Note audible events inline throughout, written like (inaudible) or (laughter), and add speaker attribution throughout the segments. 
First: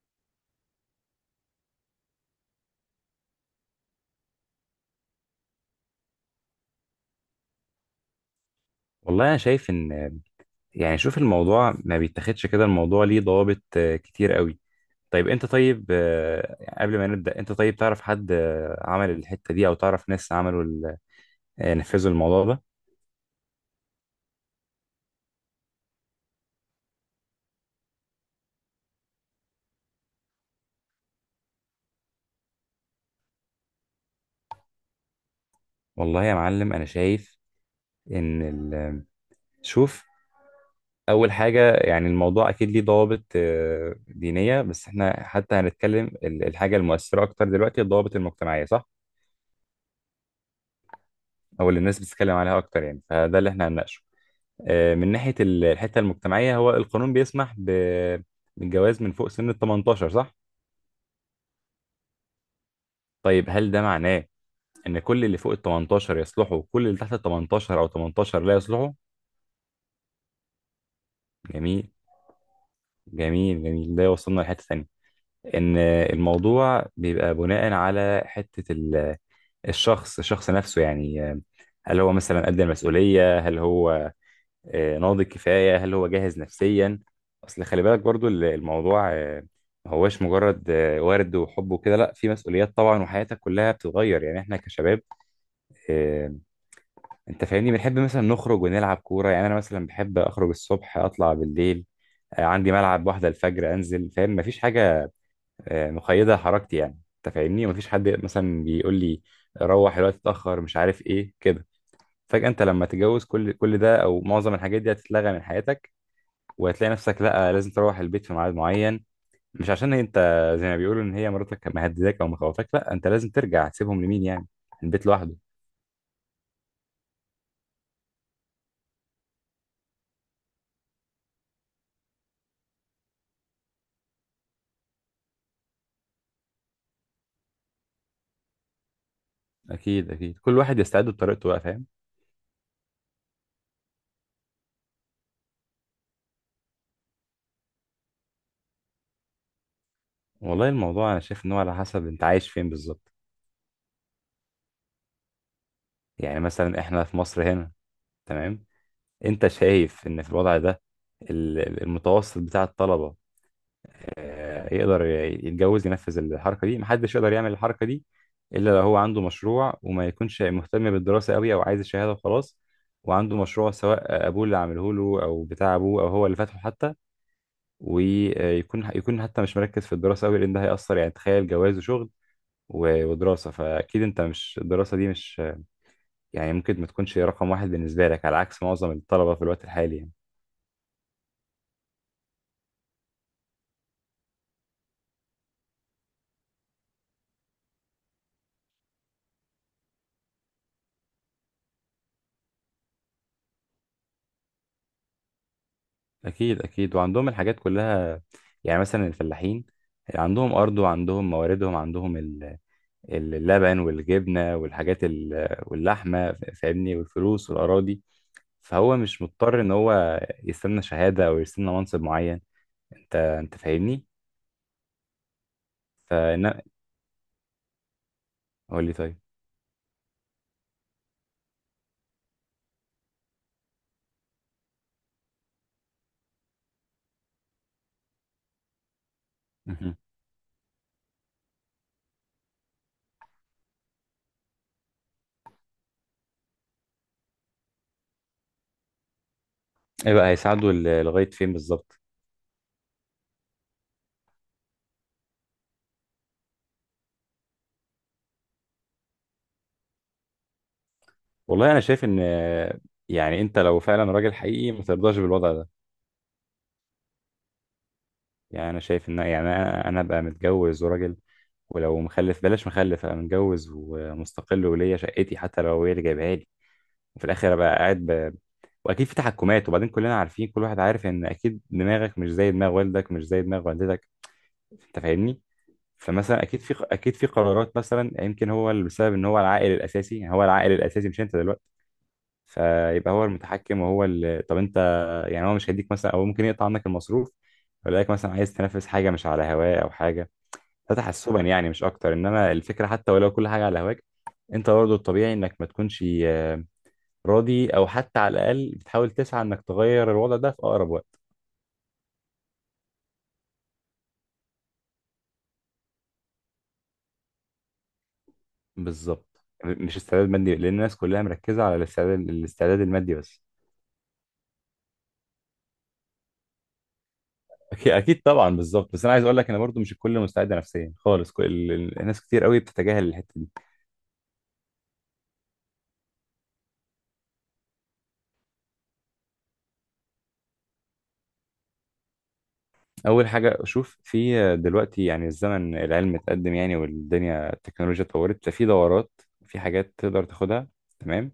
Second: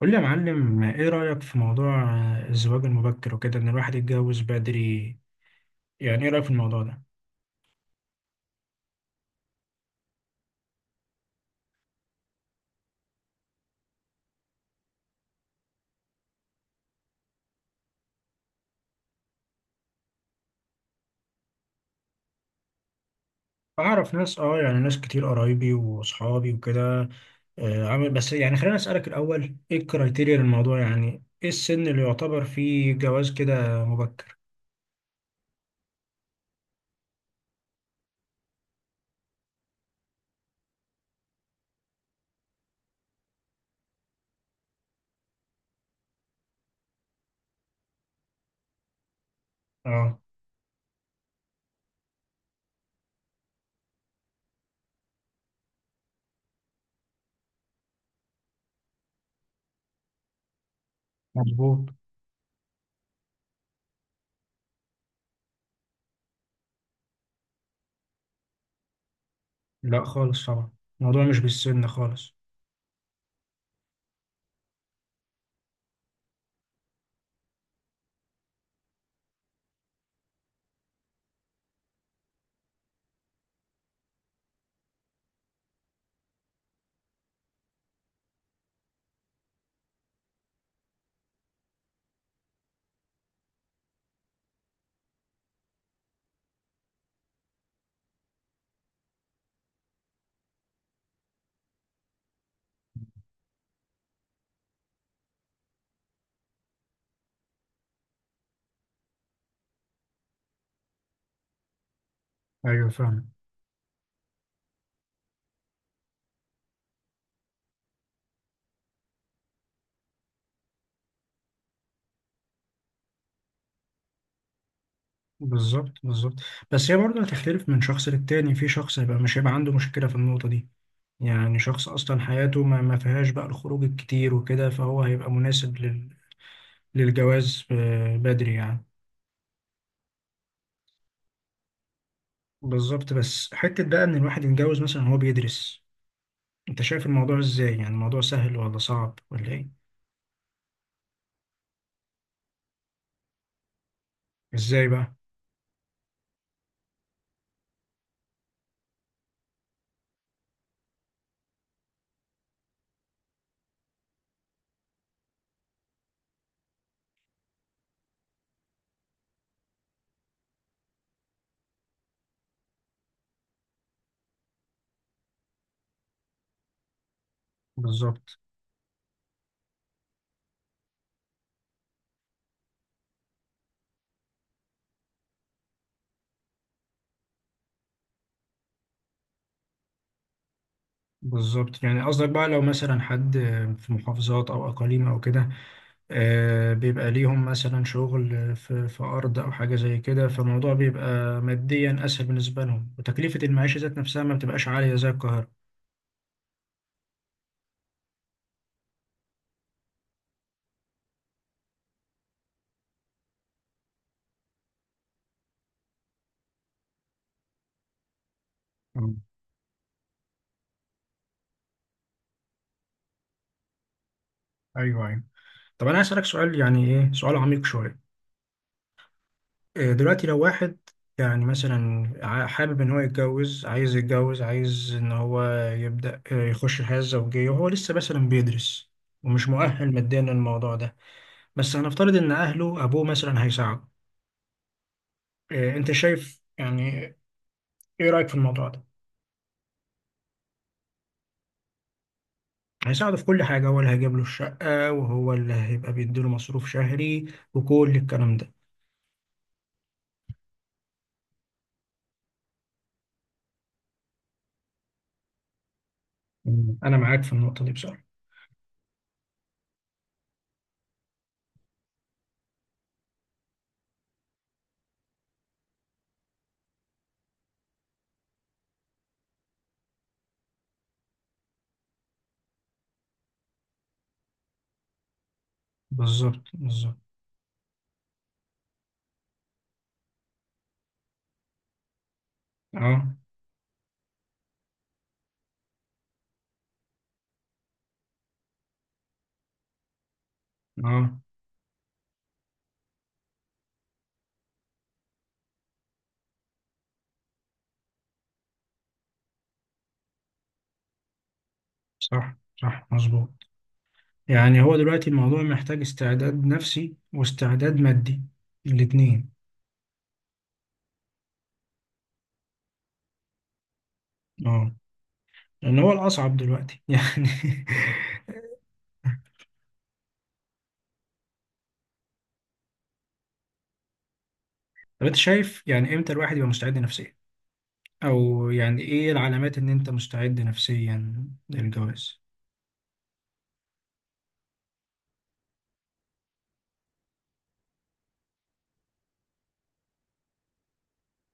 Speaker 1: قول لي يا معلم، ايه رأيك في موضوع الزواج المبكر وكده، ان الواحد يتجوز بدري؟ يعني ايه رأيك في الموضوع ده؟
Speaker 2: والله انا شايف ان يعني شوف الموضوع ما بيتاخدش كده. الموضوع ليه ضوابط كتير قوي. طيب انت طيب، قبل ما نبدأ، انت طيب تعرف حد عمل الحتة دي او تعرف ناس عملوا ال- آه، نفذوا الموضوع ده؟
Speaker 1: اعرف ناس، يعني ناس كتير، قرايبي واصحابي وكده. عامل. بس يعني خلينا اسألك الاول، ايه الكرايتيريا للموضوع؟ يعني ايه السن اللي يعتبر فيه جواز كده مبكر؟
Speaker 2: والله يا معلم انا شايف ان ال- شوف، اول حاجة يعني الموضوع اكيد ليه ضوابط دينية، بس احنا حتى هنتكلم الحاجة المؤثرة اكتر دلوقتي، الضوابط المجتمعية، صح؟
Speaker 1: اه،
Speaker 2: او اللي الناس بتتكلم عليها اكتر يعني، فده اللي احنا هنناقشه. من ناحية الحتة المجتمعية، هو القانون بيسمح بالجواز من فوق سن ال 18، صح؟
Speaker 1: مظبوط.
Speaker 2: طيب هل ده معناه إن كل اللي فوق ال 18 يصلحوا وكل اللي تحت ال 18 أو 18 لا يصلحوا؟
Speaker 1: لا خالص طبعا، الموضوع مش بالسن
Speaker 2: جميل.
Speaker 1: خالص.
Speaker 2: جميل جميل، ده يوصلنا لحتة تانية. إن الموضوع بيبقى بناء على حتة الشخص نفسه. يعني هل هو مثلا قد المسؤولية؟ هل هو ناضج كفاية؟ هل هو جاهز نفسيا؟ اصل خلي بالك برضو الموضوع ما هوش مجرد ورد وحب وكده، لا، في مسؤوليات طبعا، وحياتك كلها بتتغير. يعني احنا كشباب، آه، انت فاهمني، بنحب مثلا نخرج ونلعب كورة. يعني انا مثلا بحب اخرج الصبح اطلع بالليل، عندي ملعب واحدة الفجر انزل، فاهم، مفيش حاجة مقيدة حركتي يعني. انت فاهمني، مفيش حد مثلا بيقول لي روح الوقت اتأخر مش عارف ايه كده. فجأة انت لما
Speaker 1: ايوه
Speaker 2: تتجوز،
Speaker 1: فاهم.
Speaker 2: كل ده او معظم الحاجات دي هتتلغى من حياتك. وهتلاقي نفسك لا، لازم تروح البيت في ميعاد معين. مش عشان انت زي ما بيقولوا ان هي مراتك مهدداك او مخوفاك، لا، انت لازم ترجع. تسيبهم لمين يعني، البيت لوحده؟
Speaker 1: بالظبط، بالظبط. بس هي برضه هتختلف من شخص للتاني، في شخص مش هيبقى عنده مشكلة في النقطة دي. يعني شخص أصلا حياته ما فيهاش بقى الخروج الكتير وكده، فهو هيبقى مناسب للجواز بدري يعني.
Speaker 2: اكيد اكيد، كل واحد يستعد بطريقته بقى، فاهم.
Speaker 1: بالظبط. بس حتة بقى إن الواحد يتجوز مثلا وهو بيدرس، أنت شايف الموضوع إزاي؟ يعني الموضوع سهل ولا صعب ولا إيه؟
Speaker 2: والله الموضوع انا شايف ان هو على حسب انت عايش فين بالظبط.
Speaker 1: إزاي بقى؟
Speaker 2: يعني مثلا احنا في مصر هنا، تمام. انت شايف ان في الوضع ده، المتوسط بتاع الطلبة يقدر يتجوز ينفذ الحركة دي؟ محدش يقدر يعمل الحركة دي إلا لو هو عنده مشروع، وما يكونش مهتم بالدراسة قوي أو عايز الشهادة وخلاص، وعنده مشروع سواء أبوه اللي عامله له أو بتاع أبوه أو هو اللي فاتحه حتى.
Speaker 1: بالظبط،
Speaker 2: ويكون حتى مش مركز في الدراسة قوي، لأن ده هيأثر. يعني تخيل جواز وشغل ودراسة، فأكيد أنت مش، الدراسة دي مش، يعني ممكن ما تكونش رقم واحد بالنسبة لك، على عكس معظم الطلبة في الوقت الحالي يعني.
Speaker 1: بالظبط. يعني قصدك بقى لو مثلا حد في محافظات أو أقاليم أو كده، بيبقى ليهم مثلا شغل في أرض أو حاجة زي كده، فالموضوع بيبقى ماديا أسهل بالنسبة لهم، وتكلفة المعيشة ذات نفسها ما بتبقاش عالية زي القاهرة.
Speaker 2: اكيد اكيد، وعندهم الحاجات كلها. يعني مثلا الفلاحين عندهم ارض وعندهم مواردهم، عندهم اللبن والجبنه والحاجات واللحمه، فاهمني، والفلوس والاراضي. فهو
Speaker 1: مم.
Speaker 2: مش مضطر ان هو يستنى شهاده او يستنى منصب معين. انت فاهمني.
Speaker 1: ايوه، ايوه. طب انا هسألك سؤال،
Speaker 2: فانا،
Speaker 1: يعني ايه سؤال عميق شويه.
Speaker 2: قول لي طيب.
Speaker 1: إيه دلوقتي لو واحد، يعني مثلا حابب ان هو يتجوز، عايز يتجوز، عايز ان هو يبدأ، يخش الحياه الزوجيه وهو لسه مثلا بيدرس ومش مؤهل
Speaker 2: مهم.
Speaker 1: ماديا للموضوع ده، بس هنفترض ان اهله ابوه مثلا هيساعده. إيه انت شايف يعني؟ ايه رأيك في الموضوع ده؟
Speaker 2: ايه بقى هيساعده لغايه فين بالظبط؟
Speaker 1: هيساعده في كل حاجه، هو اللي هيجيب له الشقه وهو اللي هيبقى بيديله مصروف شهري، وكل الكلام ده.
Speaker 2: والله انا شايف ان، يعني انت لو فعلا راجل حقيقي ما ترضاش بالوضع ده.
Speaker 1: مم. انا معاك في النقطه دي بصراحه.
Speaker 2: يعني انا شايف ان، يعني انا ابقى متجوز وراجل، ولو مخلف بلاش مخلف، ابقى متجوز ومستقل وليا شقتي حتى لو هي اللي جايبها لي. وفي الاخر ابقى قاعد ب... واكيد في تحكمات. وبعدين كلنا عارفين، كل واحد عارف ان اكيد دماغك مش زي دماغ والدك مش زي دماغ والدتك. انت فاهمني. فمثلا
Speaker 1: بالظبط،
Speaker 2: اكيد في
Speaker 1: بالظبط.
Speaker 2: اكيد في قرارات مثلا، يمكن هو اللي بسبب ان هو العائل الاساسي. يعني هو العائل الاساسي مش انت دلوقتي، فيبقى
Speaker 1: اه،
Speaker 2: هو المتحكم وهو اللي، طب انت. يعني هو مش هيديك مثلا، او ممكن يقطع عنك المصروف ويلاقيك مثلا عايز تنافس حاجه مش على هواه او حاجه. ده
Speaker 1: اه.
Speaker 2: تحسبا يعني، مش اكتر. انما الفكره، حتى ولو كل حاجه على هواك، انت برضه الطبيعي انك ما تكونش راضي، او حتى على الاقل بتحاول تسعى انك تغير الوضع ده في اقرب وقت.
Speaker 1: صح، صح، مظبوط. يعني هو دلوقتي الموضوع محتاج استعداد نفسي واستعداد مادي، الاتنين.
Speaker 2: بالظبط. مش استعداد مادي، لان الناس كلها مركزه على الاستعداد المادي بس.
Speaker 1: اه، لان هو الاصعب دلوقتي (laughs) يعني.
Speaker 2: اكيد اكيد طبعا، بالظبط. بس انا عايز اقول لك انا برضو مش الكل مستعد نفسيا خالص. كل الناس كتير قوي بتتجاهل الحته دي.
Speaker 1: طب انت شايف يعني امتى الواحد يبقى مستعد نفسيا؟ او يعني ايه العلامات ان انت مستعد نفسيا للجواز؟
Speaker 2: اول حاجه اشوف في دلوقتي، يعني الزمن، العلم اتقدم يعني، والدنيا، التكنولوجيا اتطورت، ففي دورات، في حاجات تقدر تاخدها، تمام.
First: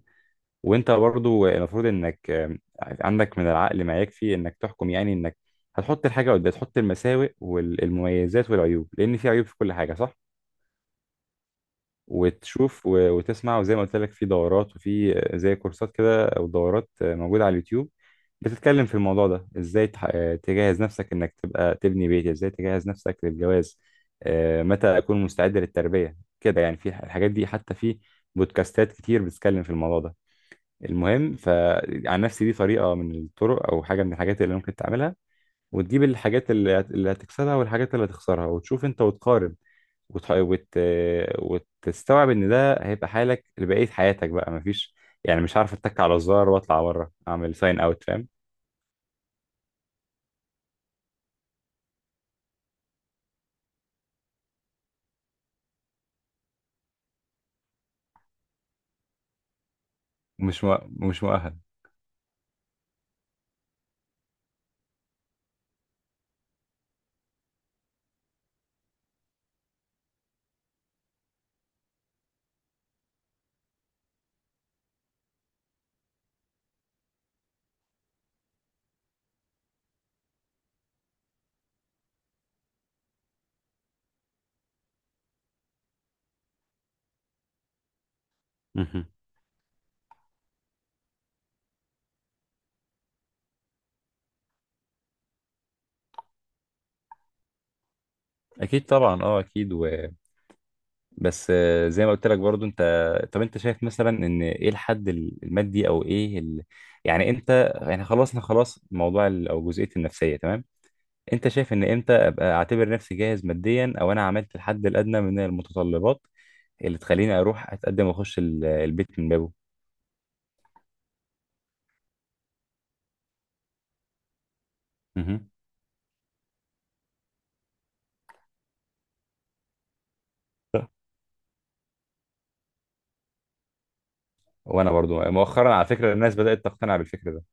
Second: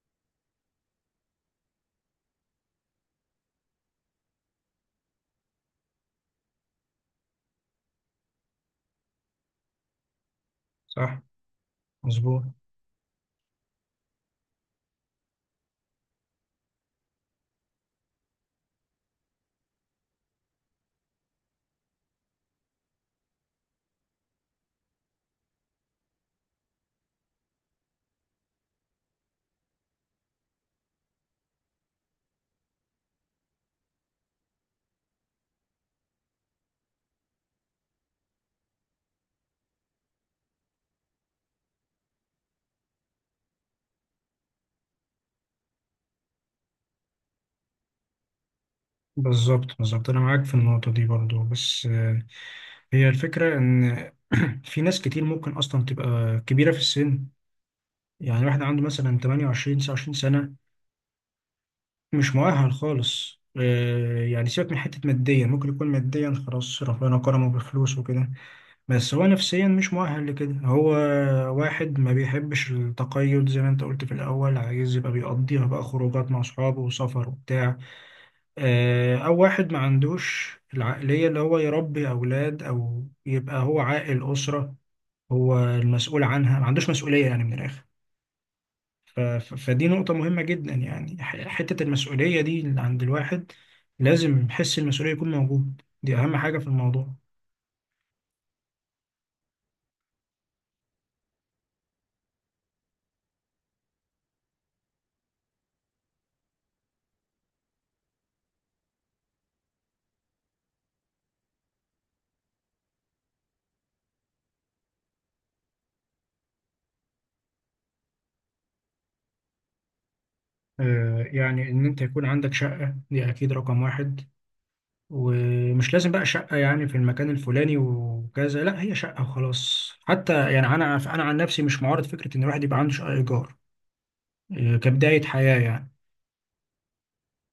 Speaker 2: وانت برضو المفروض انك، عندك من العقل ما يكفي انك تحكم. يعني انك هتحط الحاجه قدام، تحط المساوئ والمميزات والعيوب، لان في عيوب في كل حاجه، صح.
Speaker 1: صح، مظبوط.
Speaker 2: وتشوف وتسمع، وزي ما قلت لك، في دورات وفي زي كورسات كده او دورات موجوده على اليوتيوب بتتكلم في الموضوع ده. ازاي تجهز نفسك انك تبقى تبني بيت، ازاي تجهز نفسك للجواز، متى اكون مستعد للتربيه كده يعني. في الحاجات دي حتى في بودكاستات كتير بتتكلم في الموضوع ده. المهم، فعن نفسي دي طريقه من الطرق او حاجه من الحاجات اللي ممكن تعملها. وتجيب الحاجات اللي هتكسبها والحاجات اللي هتخسرها، وتشوف انت وتقارن، وت... وت... وتستوعب ان ده هيبقى حالك لبقية حياتك بقى. مفيش يعني، مش عارف، اتك على الزرار واطلع بره اعمل ساين اوت، فاهم.
Speaker 1: بالظبط، بالظبط. انا معاك في النقطة دي برضو، بس. هي الفكرة ان (clears throat) في ناس كتير ممكن اصلا تبقى كبيرة في السن، يعني واحد عنده مثلا 28، 29 سنة،
Speaker 2: مش مؤهل.
Speaker 1: مش مؤهل خالص. يعني سيبك من حتة ماديا، ممكن يكون ماديا خلاص ربنا كرمه بفلوس وكده، بس هو نفسيا مش مؤهل لكده. هو واحد ما بيحبش التقيد، زي ما انت قلت في الأول، عايز يبقى بيقضيها بقى خروجات مع أصحابه وسفر وبتاع. أو واحد ما عندوش العقلية اللي هو يربي أولاد، أو يبقى هو عاقل أسرة هو المسؤول عنها. ما عندوش مسؤولية يعني من الآخر.
Speaker 2: مهم.
Speaker 1: فدي نقطة مهمة جدا، يعني حتة المسؤولية دي اللي عند الواحد، لازم حس المسؤولية يكون موجود، دي أهم حاجة في الموضوع.
Speaker 2: اكيد طبعا، اه اكيد و... بس زي ما قلت لك برضو انت. طب انت شايف مثلا ان ايه الحد المادي، او ايه ال... يعني انت، يعني خلصنا خلاص موضوع ال... او جزئية النفسية، تمام. انت شايف ان امتى ابقى اعتبر نفسي جاهز ماديا، او انا عملت الحد الادنى من المتطلبات اللي تخليني اروح اتقدم واخش البيت من بابه؟
Speaker 1: يعني إن أنت يكون عندك شقة دي أكيد رقم واحد،
Speaker 2: مهم.
Speaker 1: ومش لازم بقى شقة يعني في المكان الفلاني وكذا. لا، هي شقة وخلاص. حتى يعني أنا عن نفسي مش معارض فكرة إن الواحد يبقى عنده شقة إيجار
Speaker 2: وانا برضو
Speaker 1: كبداية حياة
Speaker 2: مؤخرا، على
Speaker 1: يعني.
Speaker 2: فكره، الناس بدات تقتنع بالفكر ده.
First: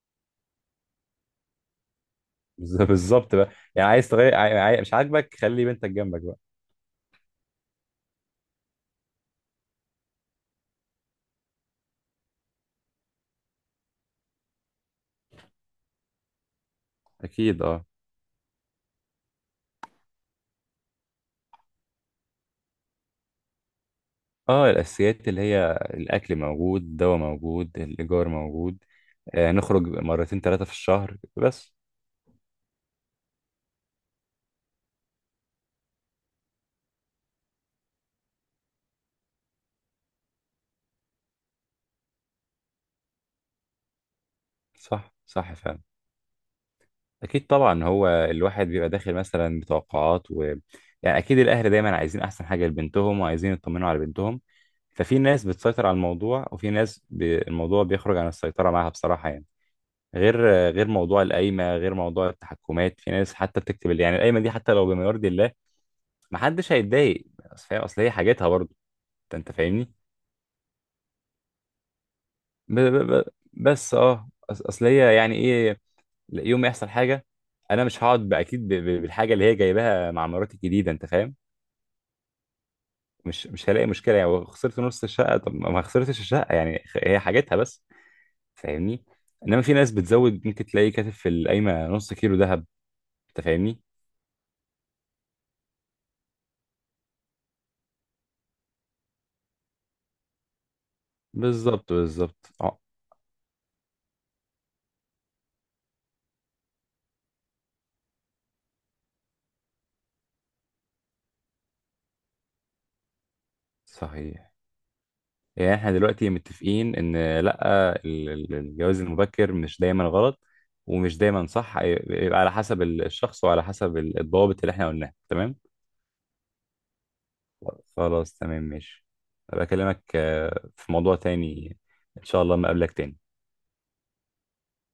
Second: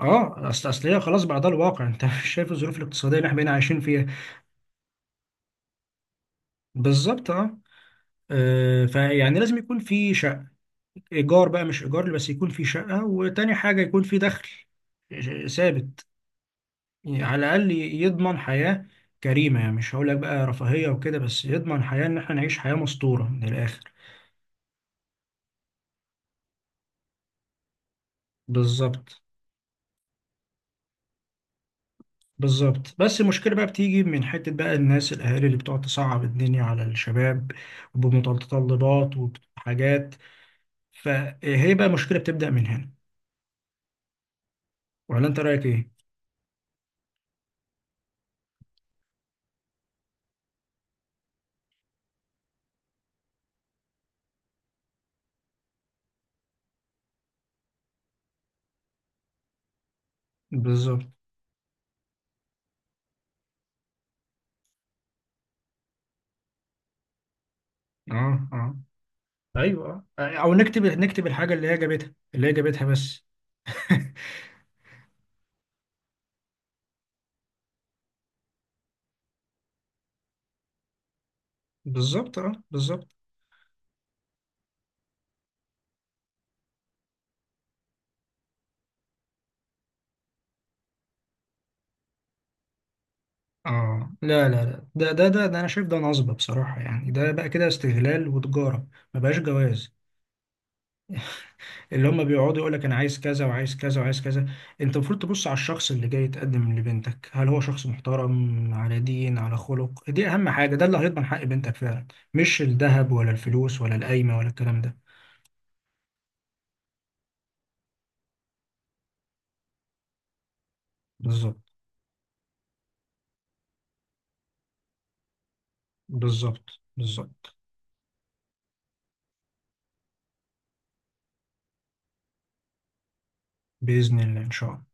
Speaker 1: اه، اصل هي خلاص بقى، ده الواقع. انت (laughs) مش شايف الظروف الاقتصاديه اللي
Speaker 2: بالظبط
Speaker 1: احنا بقينا
Speaker 2: بقى.
Speaker 1: عايشين
Speaker 2: يعني
Speaker 1: فيها.
Speaker 2: عايز تغير، مش عاجبك، خلي بنتك جنبك بقى.
Speaker 1: بالظبط، اه. فيعني لازم يكون في شقه، ايجار بقى مش ايجار بس يكون في شقه. وتاني حاجه يكون في دخل ثابت، يعني على
Speaker 2: اكيد.
Speaker 1: الاقل
Speaker 2: اه
Speaker 1: يضمن حياه كريمه. يعني مش هقول لك بقى رفاهيه وكده، بس يضمن حياه ان احنا نعيش حياه مستوره من الاخر.
Speaker 2: اه، الاساسيات، اللي هي الاكل موجود، الدواء موجود، الايجار موجود،
Speaker 1: بالظبط،
Speaker 2: آه نخرج مرتين ثلاثه في الشهر بس.
Speaker 1: بالظبط. بس المشكله بقى بتيجي من حته بقى الناس، الاهالي اللي بتقعد تصعب الدنيا على الشباب بمتطلبات وحاجات، فهي بقى مشكله بتبدا من هنا.
Speaker 2: صح
Speaker 1: ولا انت
Speaker 2: صح
Speaker 1: رايك
Speaker 2: فعلا.
Speaker 1: ايه؟
Speaker 2: اكيد طبعا، هو الواحد بيبقى داخل مثلا بتوقعات و... يعني اكيد الاهل دايما عايزين احسن حاجه لبنتهم وعايزين يطمنوا على بنتهم. ففي ناس بتسيطر على الموضوع، وفي ناس بي... الموضوع بيخرج عن السيطره معاها بصراحه يعني. غير غير
Speaker 1: بالظبط،
Speaker 2: موضوع القايمه، غير موضوع التحكمات. في ناس حتى بتكتب، اللي يعني القايمه دي حتى لو بما يرضي الله، ما حدش هيتضايق. اصل فاهم، اصل هي حاجتها
Speaker 1: اه،
Speaker 2: برضه.
Speaker 1: اه.
Speaker 2: انت فاهمني.
Speaker 1: ايوه، او نكتب الحاجه اللي هي جابتها اللي هي
Speaker 2: ب
Speaker 1: جابتها
Speaker 2: ب
Speaker 1: بس.
Speaker 2: ب بس
Speaker 1: (laughs)
Speaker 2: اه، اصل هي يعني ايه، يوم ما يحصل حاجه انا مش هقعد باكيد بالحاجه اللي هي جايباها مع مراتي الجديده، انت فاهم.
Speaker 1: بالظبط، اه، بالظبط.
Speaker 2: مش هلاقي مشكله. يعني خسرت نص الشقه، طب ما خسرتش الشقه يعني، هي حاجتها بس، فاهمني. انما في ناس بتزود، ممكن تلاقي كاتب في القايمه نص كيلو ذهب، انت فاهمني.
Speaker 1: اه، لا لا لا، ده انا شايف ده نصب بصراحه، يعني ده بقى كده استغلال وتجاره، ما بقاش جواز.
Speaker 2: بالظبط
Speaker 1: اللي هم
Speaker 2: بالظبط.
Speaker 1: بيقعدوا يقول لك انا عايز كذا وعايز كذا وعايز كذا. انت المفروض تبص على الشخص اللي جاي يتقدم لبنتك، هل هو شخص محترم، على دين، على خلق؟ دي اهم حاجه، ده اللي هيضمن حق بنتك فعلا، مش الذهب ولا الفلوس ولا القايمه ولا
Speaker 2: صحيح.
Speaker 1: الكلام ده.
Speaker 2: يعني احنا دلوقتي متفقين ان لا، الجواز المبكر مش دايما غلط ومش دايما
Speaker 1: بالظبط،
Speaker 2: صح. يبقى على حسب الشخص وعلى حسب الضوابط اللي احنا قلناها، تمام.
Speaker 1: بالظبط، بالظبط.
Speaker 2: خلاص تمام، ماشي. أبقى اكلمك في موضوع تاني ان شاء الله. ما قبلك تاني.
Speaker 1: باذن الله، ان شاء الله.